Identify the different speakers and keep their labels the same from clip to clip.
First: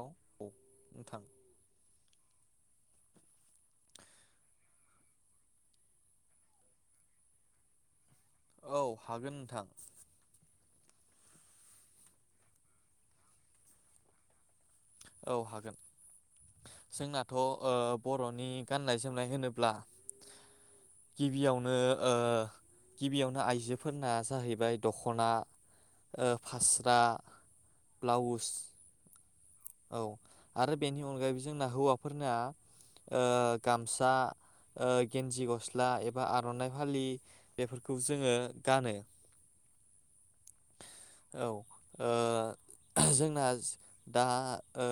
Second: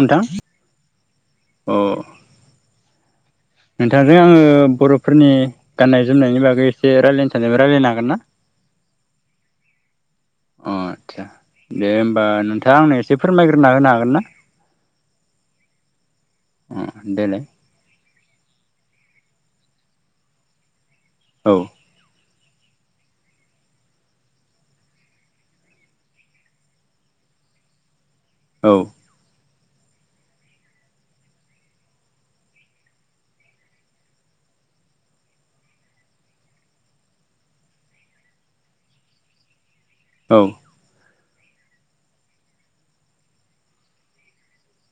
Speaker 1: औ औ नोंथां
Speaker 2: अ नोंथांजों आङो बर'फोरनि गाननाय-जोमनायनि बागै एसे रायज्लायनो सानदोंमोन रायलायनो हागोन ना
Speaker 1: औ हागोन नोंथां
Speaker 2: अ आदसा दे होमबा नोंथाङा आंनो एसे फोरमायग्रोना होनो हागोन ना
Speaker 1: औ हागोन
Speaker 2: अ
Speaker 1: जोंनाथ'
Speaker 2: देलाय
Speaker 1: ओ बर' न'नि गाननाय-जोमनाय होनोब्ला
Speaker 2: औ
Speaker 1: गिबियावनो ओ गिबियावनो आइजोफोरना जाहैबाय दख'ना ओ फास्रा ब्लाउस
Speaker 2: औ
Speaker 1: औ आरो बेनि अनगायैबो जोंना हौवाफोरना गामसा, गेन्जि गस्ला एबा आर'नाइ फालि बेफोरखौ जोङो गानो
Speaker 2: औ
Speaker 1: औ जोंना दा ओ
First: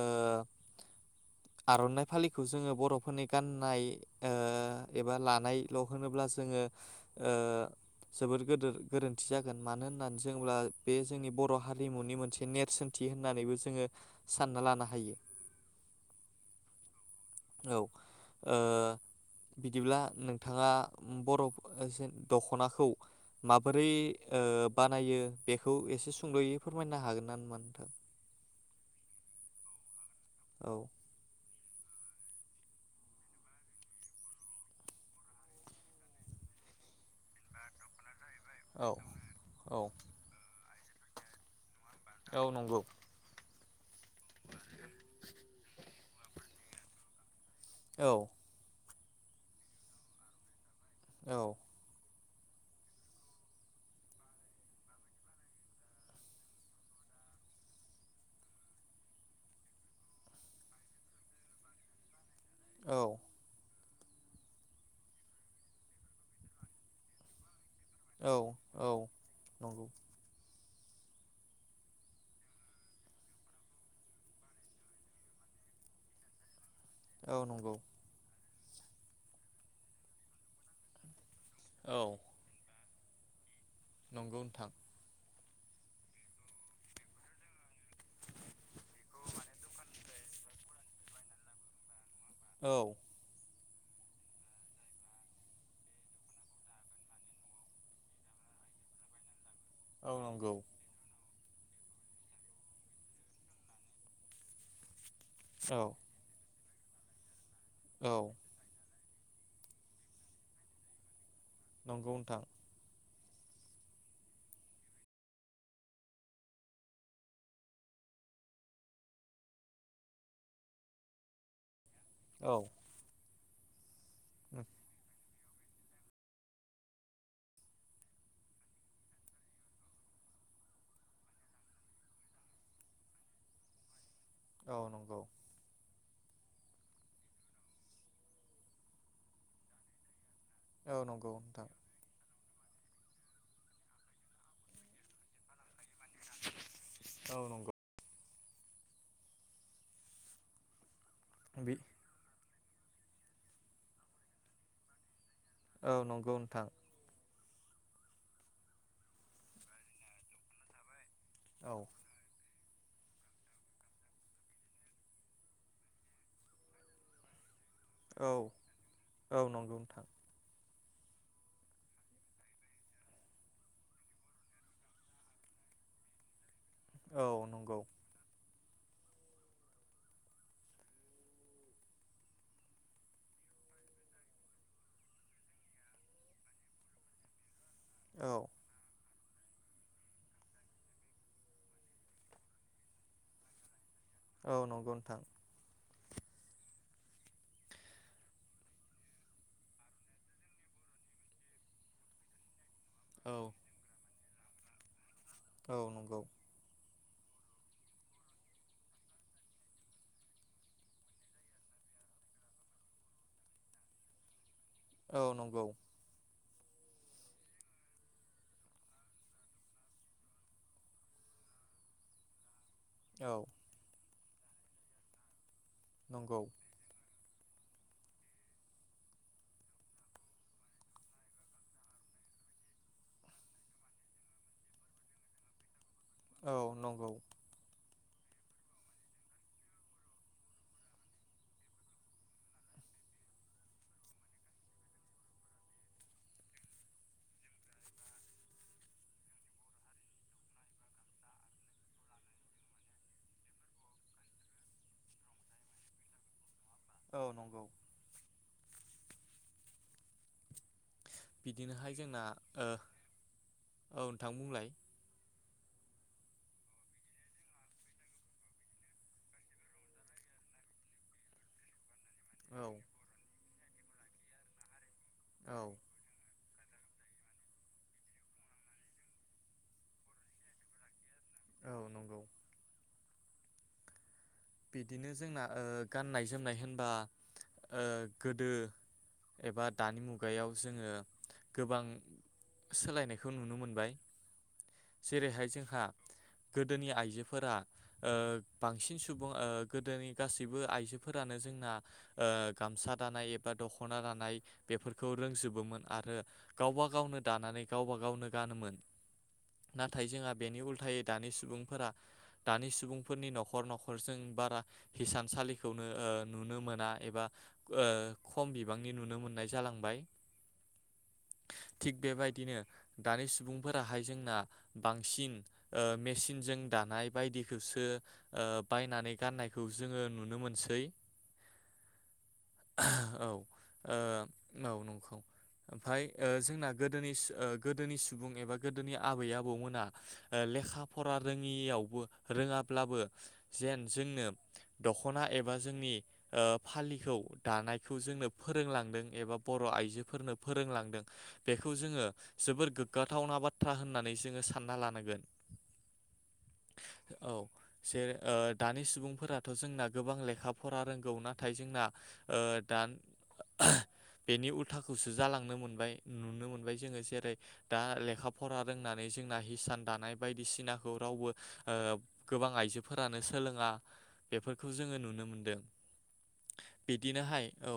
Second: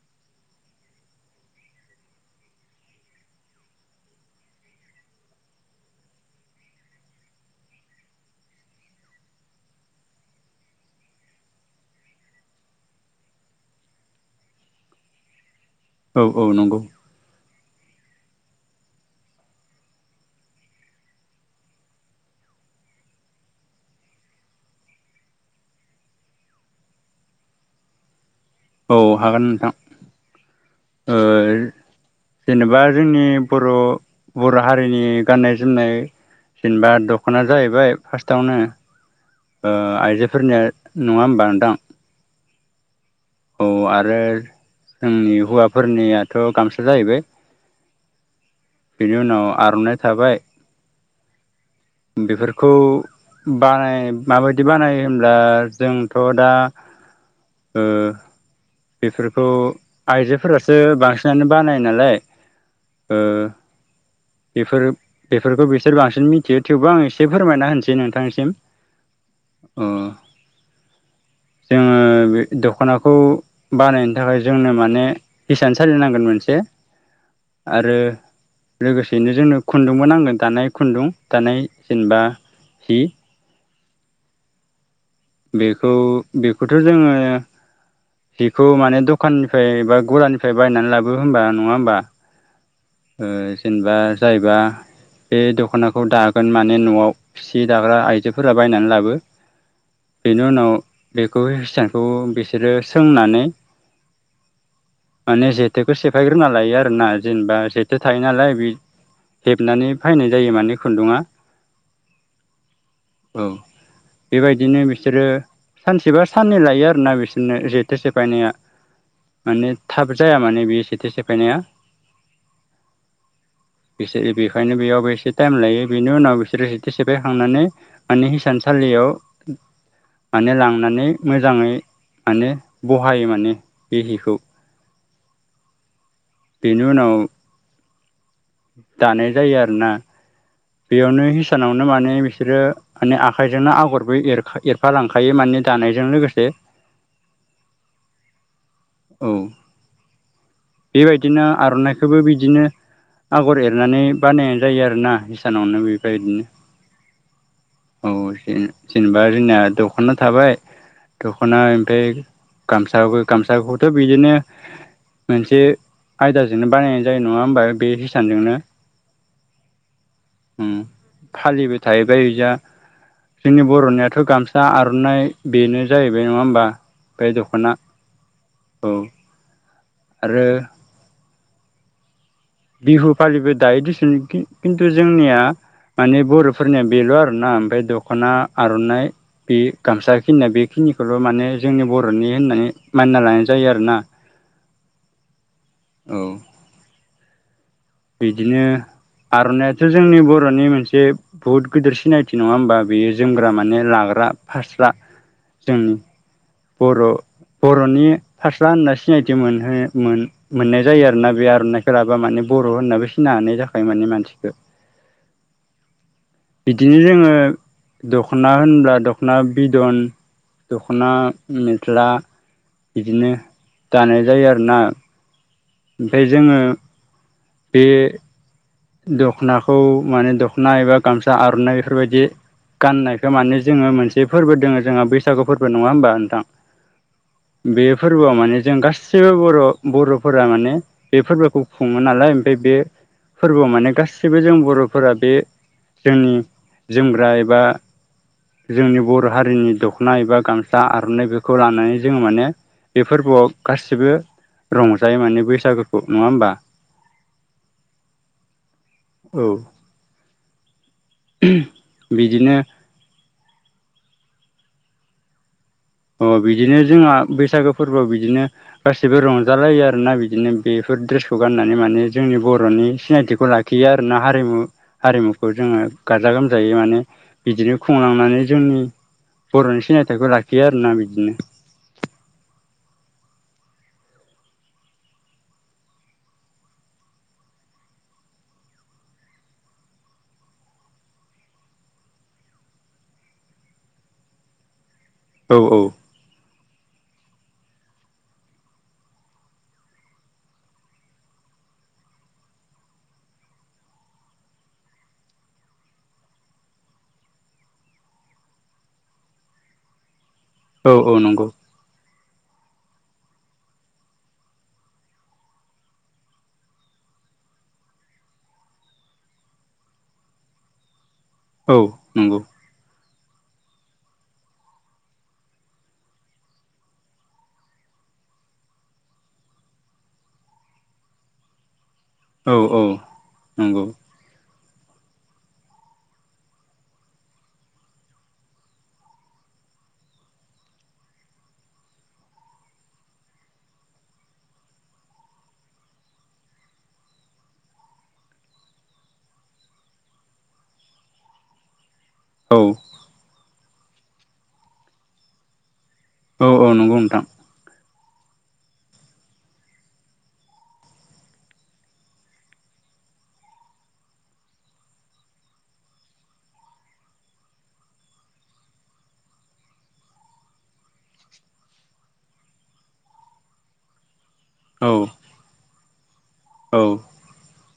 Speaker 1: आर'नाइ फालिखौ जोङो बर'फोरनि गाननाय ओ एबा लानायल' होनोब्ला जोङो ओ जबोद गोरोन्थि जागोन मानो होननानै जोङोब्ला बे जोंनि बर' हारिमुनि मोनसे नेरसोनथि होननानैबो जोङो सानना लानो हायो
Speaker 2: औ-औ नंगौ
Speaker 1: औ ओ बिदिब्ला नोंथाङा बर' दख'नाखौ माबोरै ओ बानायो बेखौ एसे सुंद'यै फोरमायनो हागोन नामा नोंथां
Speaker 2: औ हागोन नोंथां
Speaker 1: औ
Speaker 2: ओ जेनेबा जोंनि बर'-बर' हारिनि गाननाय जोमनाय जेनेबा दख'ना जाहैबाय फास्रा टावनो
Speaker 1: औ औ
Speaker 2: आइजोफोरनिया नंआ होनबा नोंथां
Speaker 1: औव नंगौ
Speaker 2: औ आरो आरो जोंनि हौवाफोरनिया थ' गामसा जाहैबाय
Speaker 1: औ
Speaker 2: बेनि उनाव आर'नाइ थाबाय
Speaker 1: औ
Speaker 2: बेफोरखौ बानाय माबायदि बानायो होनब्ला जोंथ' दा ओ बेफोरखौ आइजोफोरासो बांसिनानो बानायो नालाय ओ
Speaker 1: औ
Speaker 2: बेफोर बेफोरखौ बिसोर बांसिन मिथियो थेवबो आं एसे फोरमायना होनसै
Speaker 1: औ
Speaker 2: नोंथांनिसिम
Speaker 1: औ नंगौ
Speaker 2: अ जोङो बे दख'नाखौ बानायनो थाखाय जोंनो माने हिसान सालि नांगोन मोनसे
Speaker 1: औ नंगौ
Speaker 2: लोगोसेयैनो जोंनो खुन्दुंबो नांगोन दानाय खुन्दुं दानाय
Speaker 1: औ
Speaker 2: जेनेबा हि
Speaker 1: नंगौ नोंथां
Speaker 2: बेखौ बेखौथ' जोङो बेखौ माने दखाननिफाय बा गलानिफाय बायनानै लाबो होमबा नङा होमबा
Speaker 1: औ
Speaker 2: ओ जेनेबा जायबा बे दख'नाखौ दागोन माने न'आव सि दाग्रा आइजोफोरा बायनानै लाबो
Speaker 1: औ
Speaker 2: बेनि
Speaker 1: नंगौ
Speaker 2: उनाव बे खौ हिसानखौ बिसोरो सोंनानै माने
Speaker 1: औ
Speaker 2: जेथेखौ सेफायग्रोना लायो आरो ना जेनेबा सो
Speaker 1: औ
Speaker 2: थायो नालाय बे हेबनानै फायनाय जायो माने खुन्दुङा
Speaker 1: नंगौ नोंथां
Speaker 2: औ बेबायदिनो बिसोरो सानसेबा साननै लायो आरोना बिसोरनो जेथो सेफायनाया माने थाब जाया माने बे जेथो सेफायनाया
Speaker 1: औ
Speaker 2: बिसोर बेखायनो बेयाव बेसे टायेम लायो बेनि उनाव बिसोरो जेथो सेफायखांनानै माने हिसानसालियाव माने लांनानै मोजाङै माने बहायो माने बि हिखौ
Speaker 1: औ नंगौ
Speaker 2: बेनि उनाव दानाय जायो आरोना
Speaker 1: औ
Speaker 2: बेयावनो
Speaker 1: नंगौ नोंथां
Speaker 2: हिसानावनो माने बिसोरो माने आखाइजोंनो आगरबो एरफालांखायो माने दानायजों लोगोसे
Speaker 1: औ नंगौ
Speaker 2: औ बेबायदिनो
Speaker 1: बि
Speaker 2: आर'नाइखोबो बिदिनो आगर एरनानै बानायनाय जायो आरोना नावनो
Speaker 1: औ नंगौ
Speaker 2: बेबायदिनो
Speaker 1: नोंथां
Speaker 2: औ जे- जेनेबा जोंना दखाना थाबाय। दख'ना
Speaker 1: औ
Speaker 2: ओमफाय गामसाबो गाम खौथ' बिदिनो मोनसे आयदाजोंनो बानायनाय जायो नङा होमबा बे
Speaker 1: औ
Speaker 2: हिसानजोंनो
Speaker 1: औ नंगौ नोंथां
Speaker 2: फालिबो थाहैबाय जा जोंनि बर'नियाथ' गामसा आर'नाइ बेनो जाहैबाय नङा होमबा?
Speaker 1: औ
Speaker 2: बे दखना
Speaker 1: नंगौ
Speaker 2: औ आरो बिहु फालिबो दायो दिस खिन्थु जोंनिया माने बर'फोरनिया बेल' आरोना ओमफ्राय
Speaker 1: औ
Speaker 2: दख'ना आर'नाइ बे गामसा खिनिया बेखिनिखौल' माने जोंनि बर'नि होननानै मानिना लानाय जायो आरोना
Speaker 1: औ नंगौ नोंथां।
Speaker 2: औ बिदिनो आर'नायाथ' जोंनि बर'नि मोनसे बुहुत गिदिर सिनायथि नङा होमबा। बियो
Speaker 1: औ
Speaker 2: जोमग्रा माने लाग्रा। फास्रा
Speaker 1: औ
Speaker 2: जोंनि
Speaker 1: नंगौ।
Speaker 2: बर' बर'नि फास्रा होनना सिनायथि मोनहो मोन मोन्नाय बर बर' बर'नि फारास्रा होनना मोननाय जायो आरोना बे आर'नाइफोराबा माने बर' होननाबो सिनाय हानाय जाखायो मानसिखो मानसिखौ
Speaker 1: औ नंगौ
Speaker 2: बिदिनो जोङो दख'ना होनब्ला दख'ना बिदन दख'ना मेख्ला बिदिनो
Speaker 1: औ
Speaker 2: गानो जायो आरोना ओमफ्राय
Speaker 1: नंगौ
Speaker 2: जोङो बेे दख'नाखौ माने दख'ना एबा गामसा आर'नाइ बेफोरबायदि गाननायखो माने जोङो मोनसे फोरबो दोङो जोंहा बैसागु फोरबो नङा होमबा नोंथां
Speaker 1: औ नंगौ
Speaker 2: फोरबोआव माने जों गासिबो बर' बर'फोरा माने बे फोरबोखौ खुङो नालाय ओमफ्राय बे फोरबोआव माने गासिबो जों बर'फोरा बे जोंनि जोमग्रा एबा जोंनि बर' हारिनि दख'ना एबा गामसा आर'नाइ बेफोरखौ लानानै जोङो माने बे फोरबोआव गासिबो रंजायो माने बैसागोखौ नङा होमबा
Speaker 1: औ नंगौ
Speaker 2: औ
Speaker 1: बिदिनोहाय जोंना
Speaker 2: बिदिनो
Speaker 1: औ नोंथां बुंलायनाय
Speaker 2: अ बिदिनो जोंहा बैसागो फोरबोआव बिदिनो गासैबो रंजालायो आरोना बिदिनो बेफोर द्रेसखौ गाननानै माने जोंनि
Speaker 1: औ
Speaker 2: बर'नि सिनायथिखौ ला खियो आरोना हारिमु हारिमुखौ
Speaker 1: औ
Speaker 2: जोङो गाजा गोम जायै माने बिदिनो खुंलांनानै जोंनि बर'नि सिनायथखौ ला खियो आरोना
Speaker 1: औ नंगौ बिदिनो जोंना ओ गाननाय जोमनाय होनबा ओ गोदो एबा दानि मुगायाव जोङो गोबां सोलायनायखौ नुनो मोनबाय जेरैहाय
Speaker 2: औ औ
Speaker 1: जोंहा गोदोनि आइजो फोरा बांसिन सुबुं गोदोनि गासिबो आइजोफोरानो जोंना ओ गामसा दानाय एबा दखना दानाय बेफोरखौ रोंजोबोमोन आरो गावबा गावनो दानानै गावब गावनो गानोमोन नाथाय जोंहा बेनि
Speaker 2: औ
Speaker 1: उल्थायै
Speaker 2: औ
Speaker 1: दानि
Speaker 2: नंगौ
Speaker 1: सुबुंफोरा दानि सुबुंफोरनि न'खर न'खर न'खरजों बारा हिसानसालिखौनो नुनो मोना एबा खम बिबांनि नुनो मोननाय जालांबाय
Speaker 2: औ
Speaker 1: थिग
Speaker 2: नंगौ
Speaker 1: बेबायदिनो दानि सुबुंफोराहाय जोंना बांसिन मेसिनजों दानाय बायदिखौसो बायनानै गाननायखौ जोङो नुनो मोनसै
Speaker 2: औ औ नंगौ
Speaker 1: औ ओमफ्राय जोंना गोदोनि गोदोनि सुबुं एबा गोदोनि आबै आबौमोना लेखा फरा रोङियावबो रोङाब्लाबो जेन जोंनो दख'ना एबा जोंनि फालिखौ दानायखौ जोंनो फोरोंलांदों एबा बर' आइजोफोरनो फोरोंलांदों बेखौबो जोङो
Speaker 2: औ
Speaker 1: जोबोर गोग्गाथावना बा बाथ्रा होननानै जोङो सानना लानांगोन
Speaker 2: औ औ नंगौ नोंथां
Speaker 1: [unintelligible] दानि सुबुंफोराथ' जोंना गोबां लेखा फरा रोंगौ नाथाय जोंना दा बेनि उल्थाखौसो जालांनो मोनबाय नुनो मोनबाय जोङो जेरै दा लेखा फरा रोंनानै जोंना हिसान दानाय बायदिसिनाखौ रावबो गोबां आइजो फोरानो सोलोङा बेफोरखौ
Speaker 2: औ
Speaker 1: जोङो नुनो मोनदों
Speaker 2: औ
Speaker 1: बिदिनोहाय औ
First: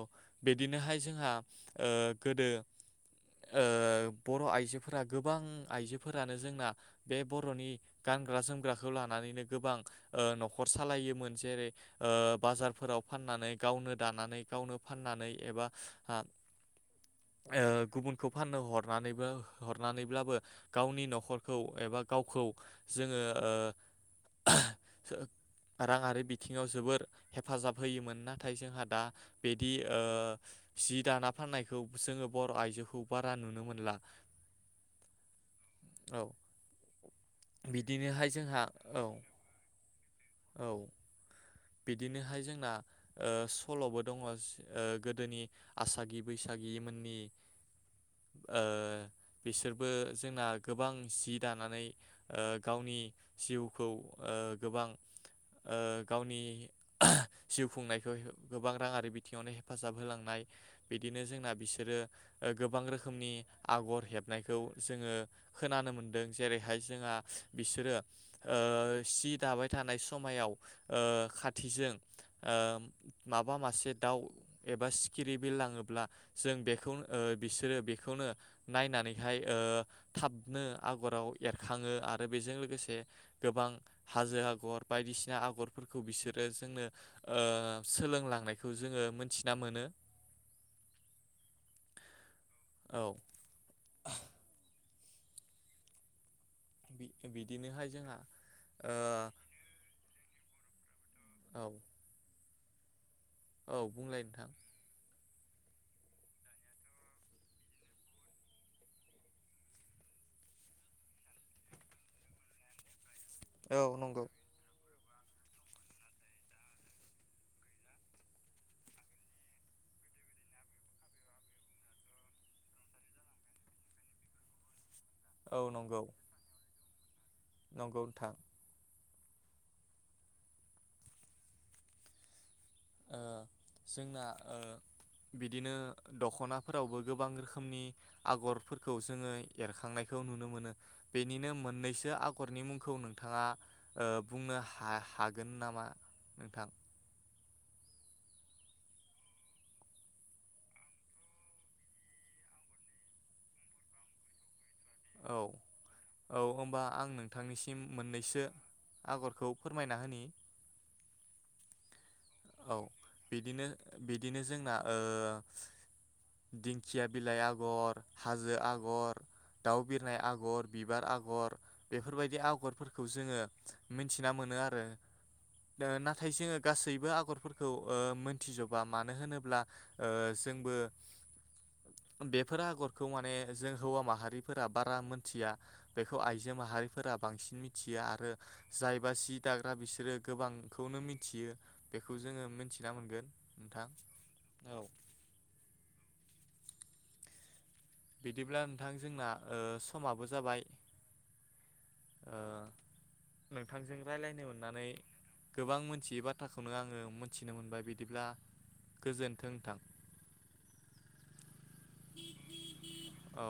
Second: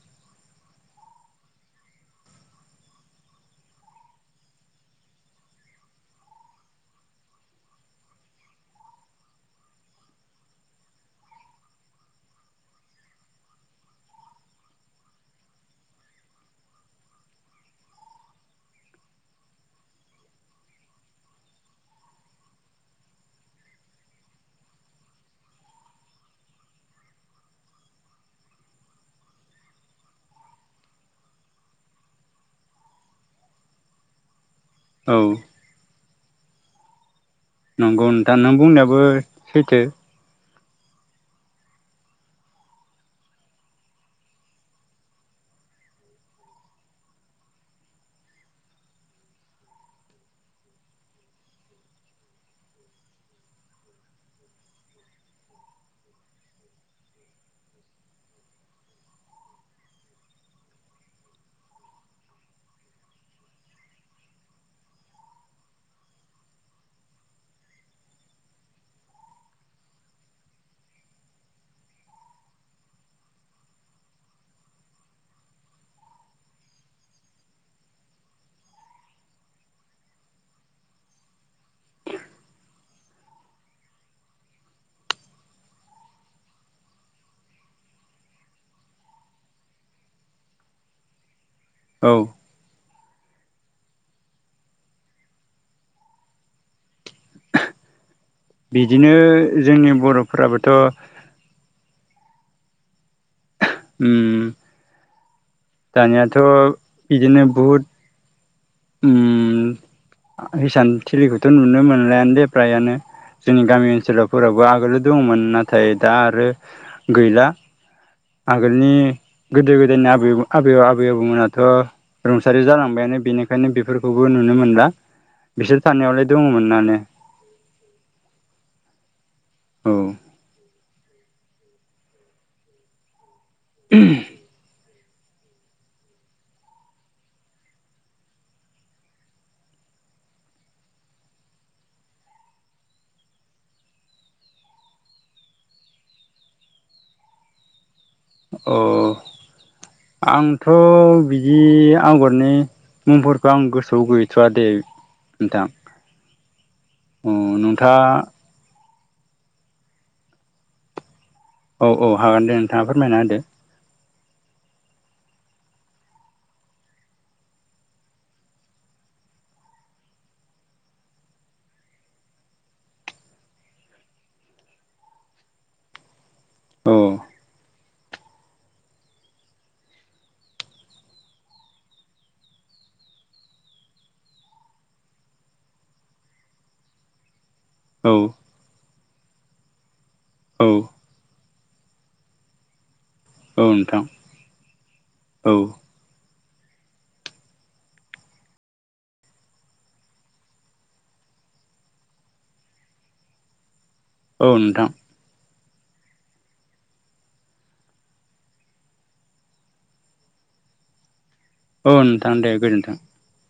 Speaker 1: बिदिनोहाय जोंहा गोदो बर' आइजोफोरा गोबां आइजोफोरानो जोंना बे बर'नि गानग्रा जोमग्राखौ लानानैनो गोबां न'खर सालायोमोन जेरै बाजारफोराव फाननानै गावनो दानानै गावनो फाननानै एबा गुबुनखौ फाननो हरनानैबो हरनानैब्लाबो गावनि न'खरखौ एबा गावखौ जोङो राङारि बिथिङाव जोबोर हेफाजाब होयोमोन नाथाय जोंहा दा बिदि जि दाना फाननायखौ जोङो बर' आइजोखौ बारा नुनो मोनला
Speaker 2: औ
Speaker 1: औ
Speaker 2: नंगौ
Speaker 1: बिदिनोहाय
Speaker 2: दा नों
Speaker 1: जोंहा
Speaker 2: बुंनायाबो
Speaker 1: औ
Speaker 2: सैथो
Speaker 1: औ बिदिनोहाय जोंना सल'बो दङ गोदोनि आसागि बैसागि मोननि बिसोरबो जोंना गोबां जि दानानै गावनि जिउखौ गोबां गावनि जिउ खुंनायखौ गोबां राङारि बिथिङावनो हेफाजाब होलांनाय बिदिनो जोंना बिसोरो गोबां रोखोमनि आगर हेबनायखौ जोङो खोनानो मोनदों जेरैहाय जोंहा बिसोरो सि दाबाय थानाय समायाव खा थिजों माबा मासे दाउ एबा सिखिरि बिरलाङोब्ला जों बेखौनो बिसोरो बेखौनो नायनानैहाय थाबनो आगराव एरखाङो आरो बेजों लोगोसे गोबां हाजो आगर बायदिसिना आगरफोरखौ बिसोरो आरो जोंनो सोलोंलांनायखौ जोङो मोनथिना मोनो।
Speaker 2: औ
Speaker 1: औ बिदिनोहाय जोंहा ओ
Speaker 2: बिदिनो जोंनि बर'फोराबोथ'
Speaker 1: औ। औ बुंलाय
Speaker 2: उम
Speaker 1: नोंथां।
Speaker 2: दानियाथ' बिदिनो बहुद। हिसान थिलिखौथ' नुनो मोनलायानो दे फ्रायानो। जोंनि
Speaker 1: औ
Speaker 2: गामि
Speaker 1: नंगौ
Speaker 2: ओनसोलावफोरावबो आगोल। दंमोन नाथाय दा आरो गैला आगोलनि गोदो गोदायनि आबै आबै आबौमोनथ' रुंसारि जालांबायानो बेनिखाय ओंखायनो बेफोरखौबो नुनो मोनला।
Speaker 1: औ
Speaker 2: बिसोर
Speaker 1: नंगौ
Speaker 2: थानायावलाय दङमोन माने।
Speaker 1: नंगौ नोंथां।
Speaker 2: औ।
Speaker 1: [inaudible] जोंना बिदिनो दख'नाफोरावबो गोबां रोखोमनि आगरफोरखौ जोङो एरखांनायखौ नुनो मोनो बेनिनो मोननैसो आगरनि मुंखौ नोंथाङा बुंनो हागोन नामा नोंथां?
Speaker 2: अ आंथ' बिदि आगरनि मुंफोरखौ आं गोसोआव गैथ'वा दे।
Speaker 1: औ
Speaker 2: नोंथां
Speaker 1: औ होनोमबा आं
Speaker 2: अ
Speaker 1: नोंथांनिसिम
Speaker 2: नोंथाङा
Speaker 1: मोननैसो। आगरखौ फोरमायना होनि।
Speaker 2: औ औ हागोन दे
Speaker 1: औ
Speaker 2: नोंथाङा फोरमायना होदो।
Speaker 1: बिदिनो बिदिनो जोंना दिंखिया बिलाइ आगर, हाजो आगर। दाउ बिरनाय आगर बिबार आगर बेफोरबायदि आगरफोरखौ जोङो मिथिना मोनो आरो नाथाय जोङो गासैबो
Speaker 2: औ
Speaker 1: आगरफोरखौ मोनथिजोबा मानो होनोब्ला जोंबो बेफोर आगरखौ माने जों हौवा माहारि फोर बारा मिथिया बेखौ आइजो माहारिफोरा बांसिन मिथि मिथियो
Speaker 2: औ
Speaker 1: आरो जाय बा सि दाग्रा बिसोरो
Speaker 2: औ
Speaker 1: गोबांखौनो मिथियो बेखौ जोङो मिथिना मोनगोन।
Speaker 2: औ नोंथां।
Speaker 1: औ
Speaker 2: औ
Speaker 1: बिदिब्ला नोंथां जोंना समाबो जाबाय। आांजों रायज्लायनो
Speaker 2: औ
Speaker 1: मोननानै
Speaker 2: नोंथां
Speaker 1: गोबां मोनथियै बाथ्राखौनो आङो मोनथिनो मोनबाय बिदिब्ला गोजोन्थों थां।
Speaker 2: औ नोंथां।
Speaker 1: औ।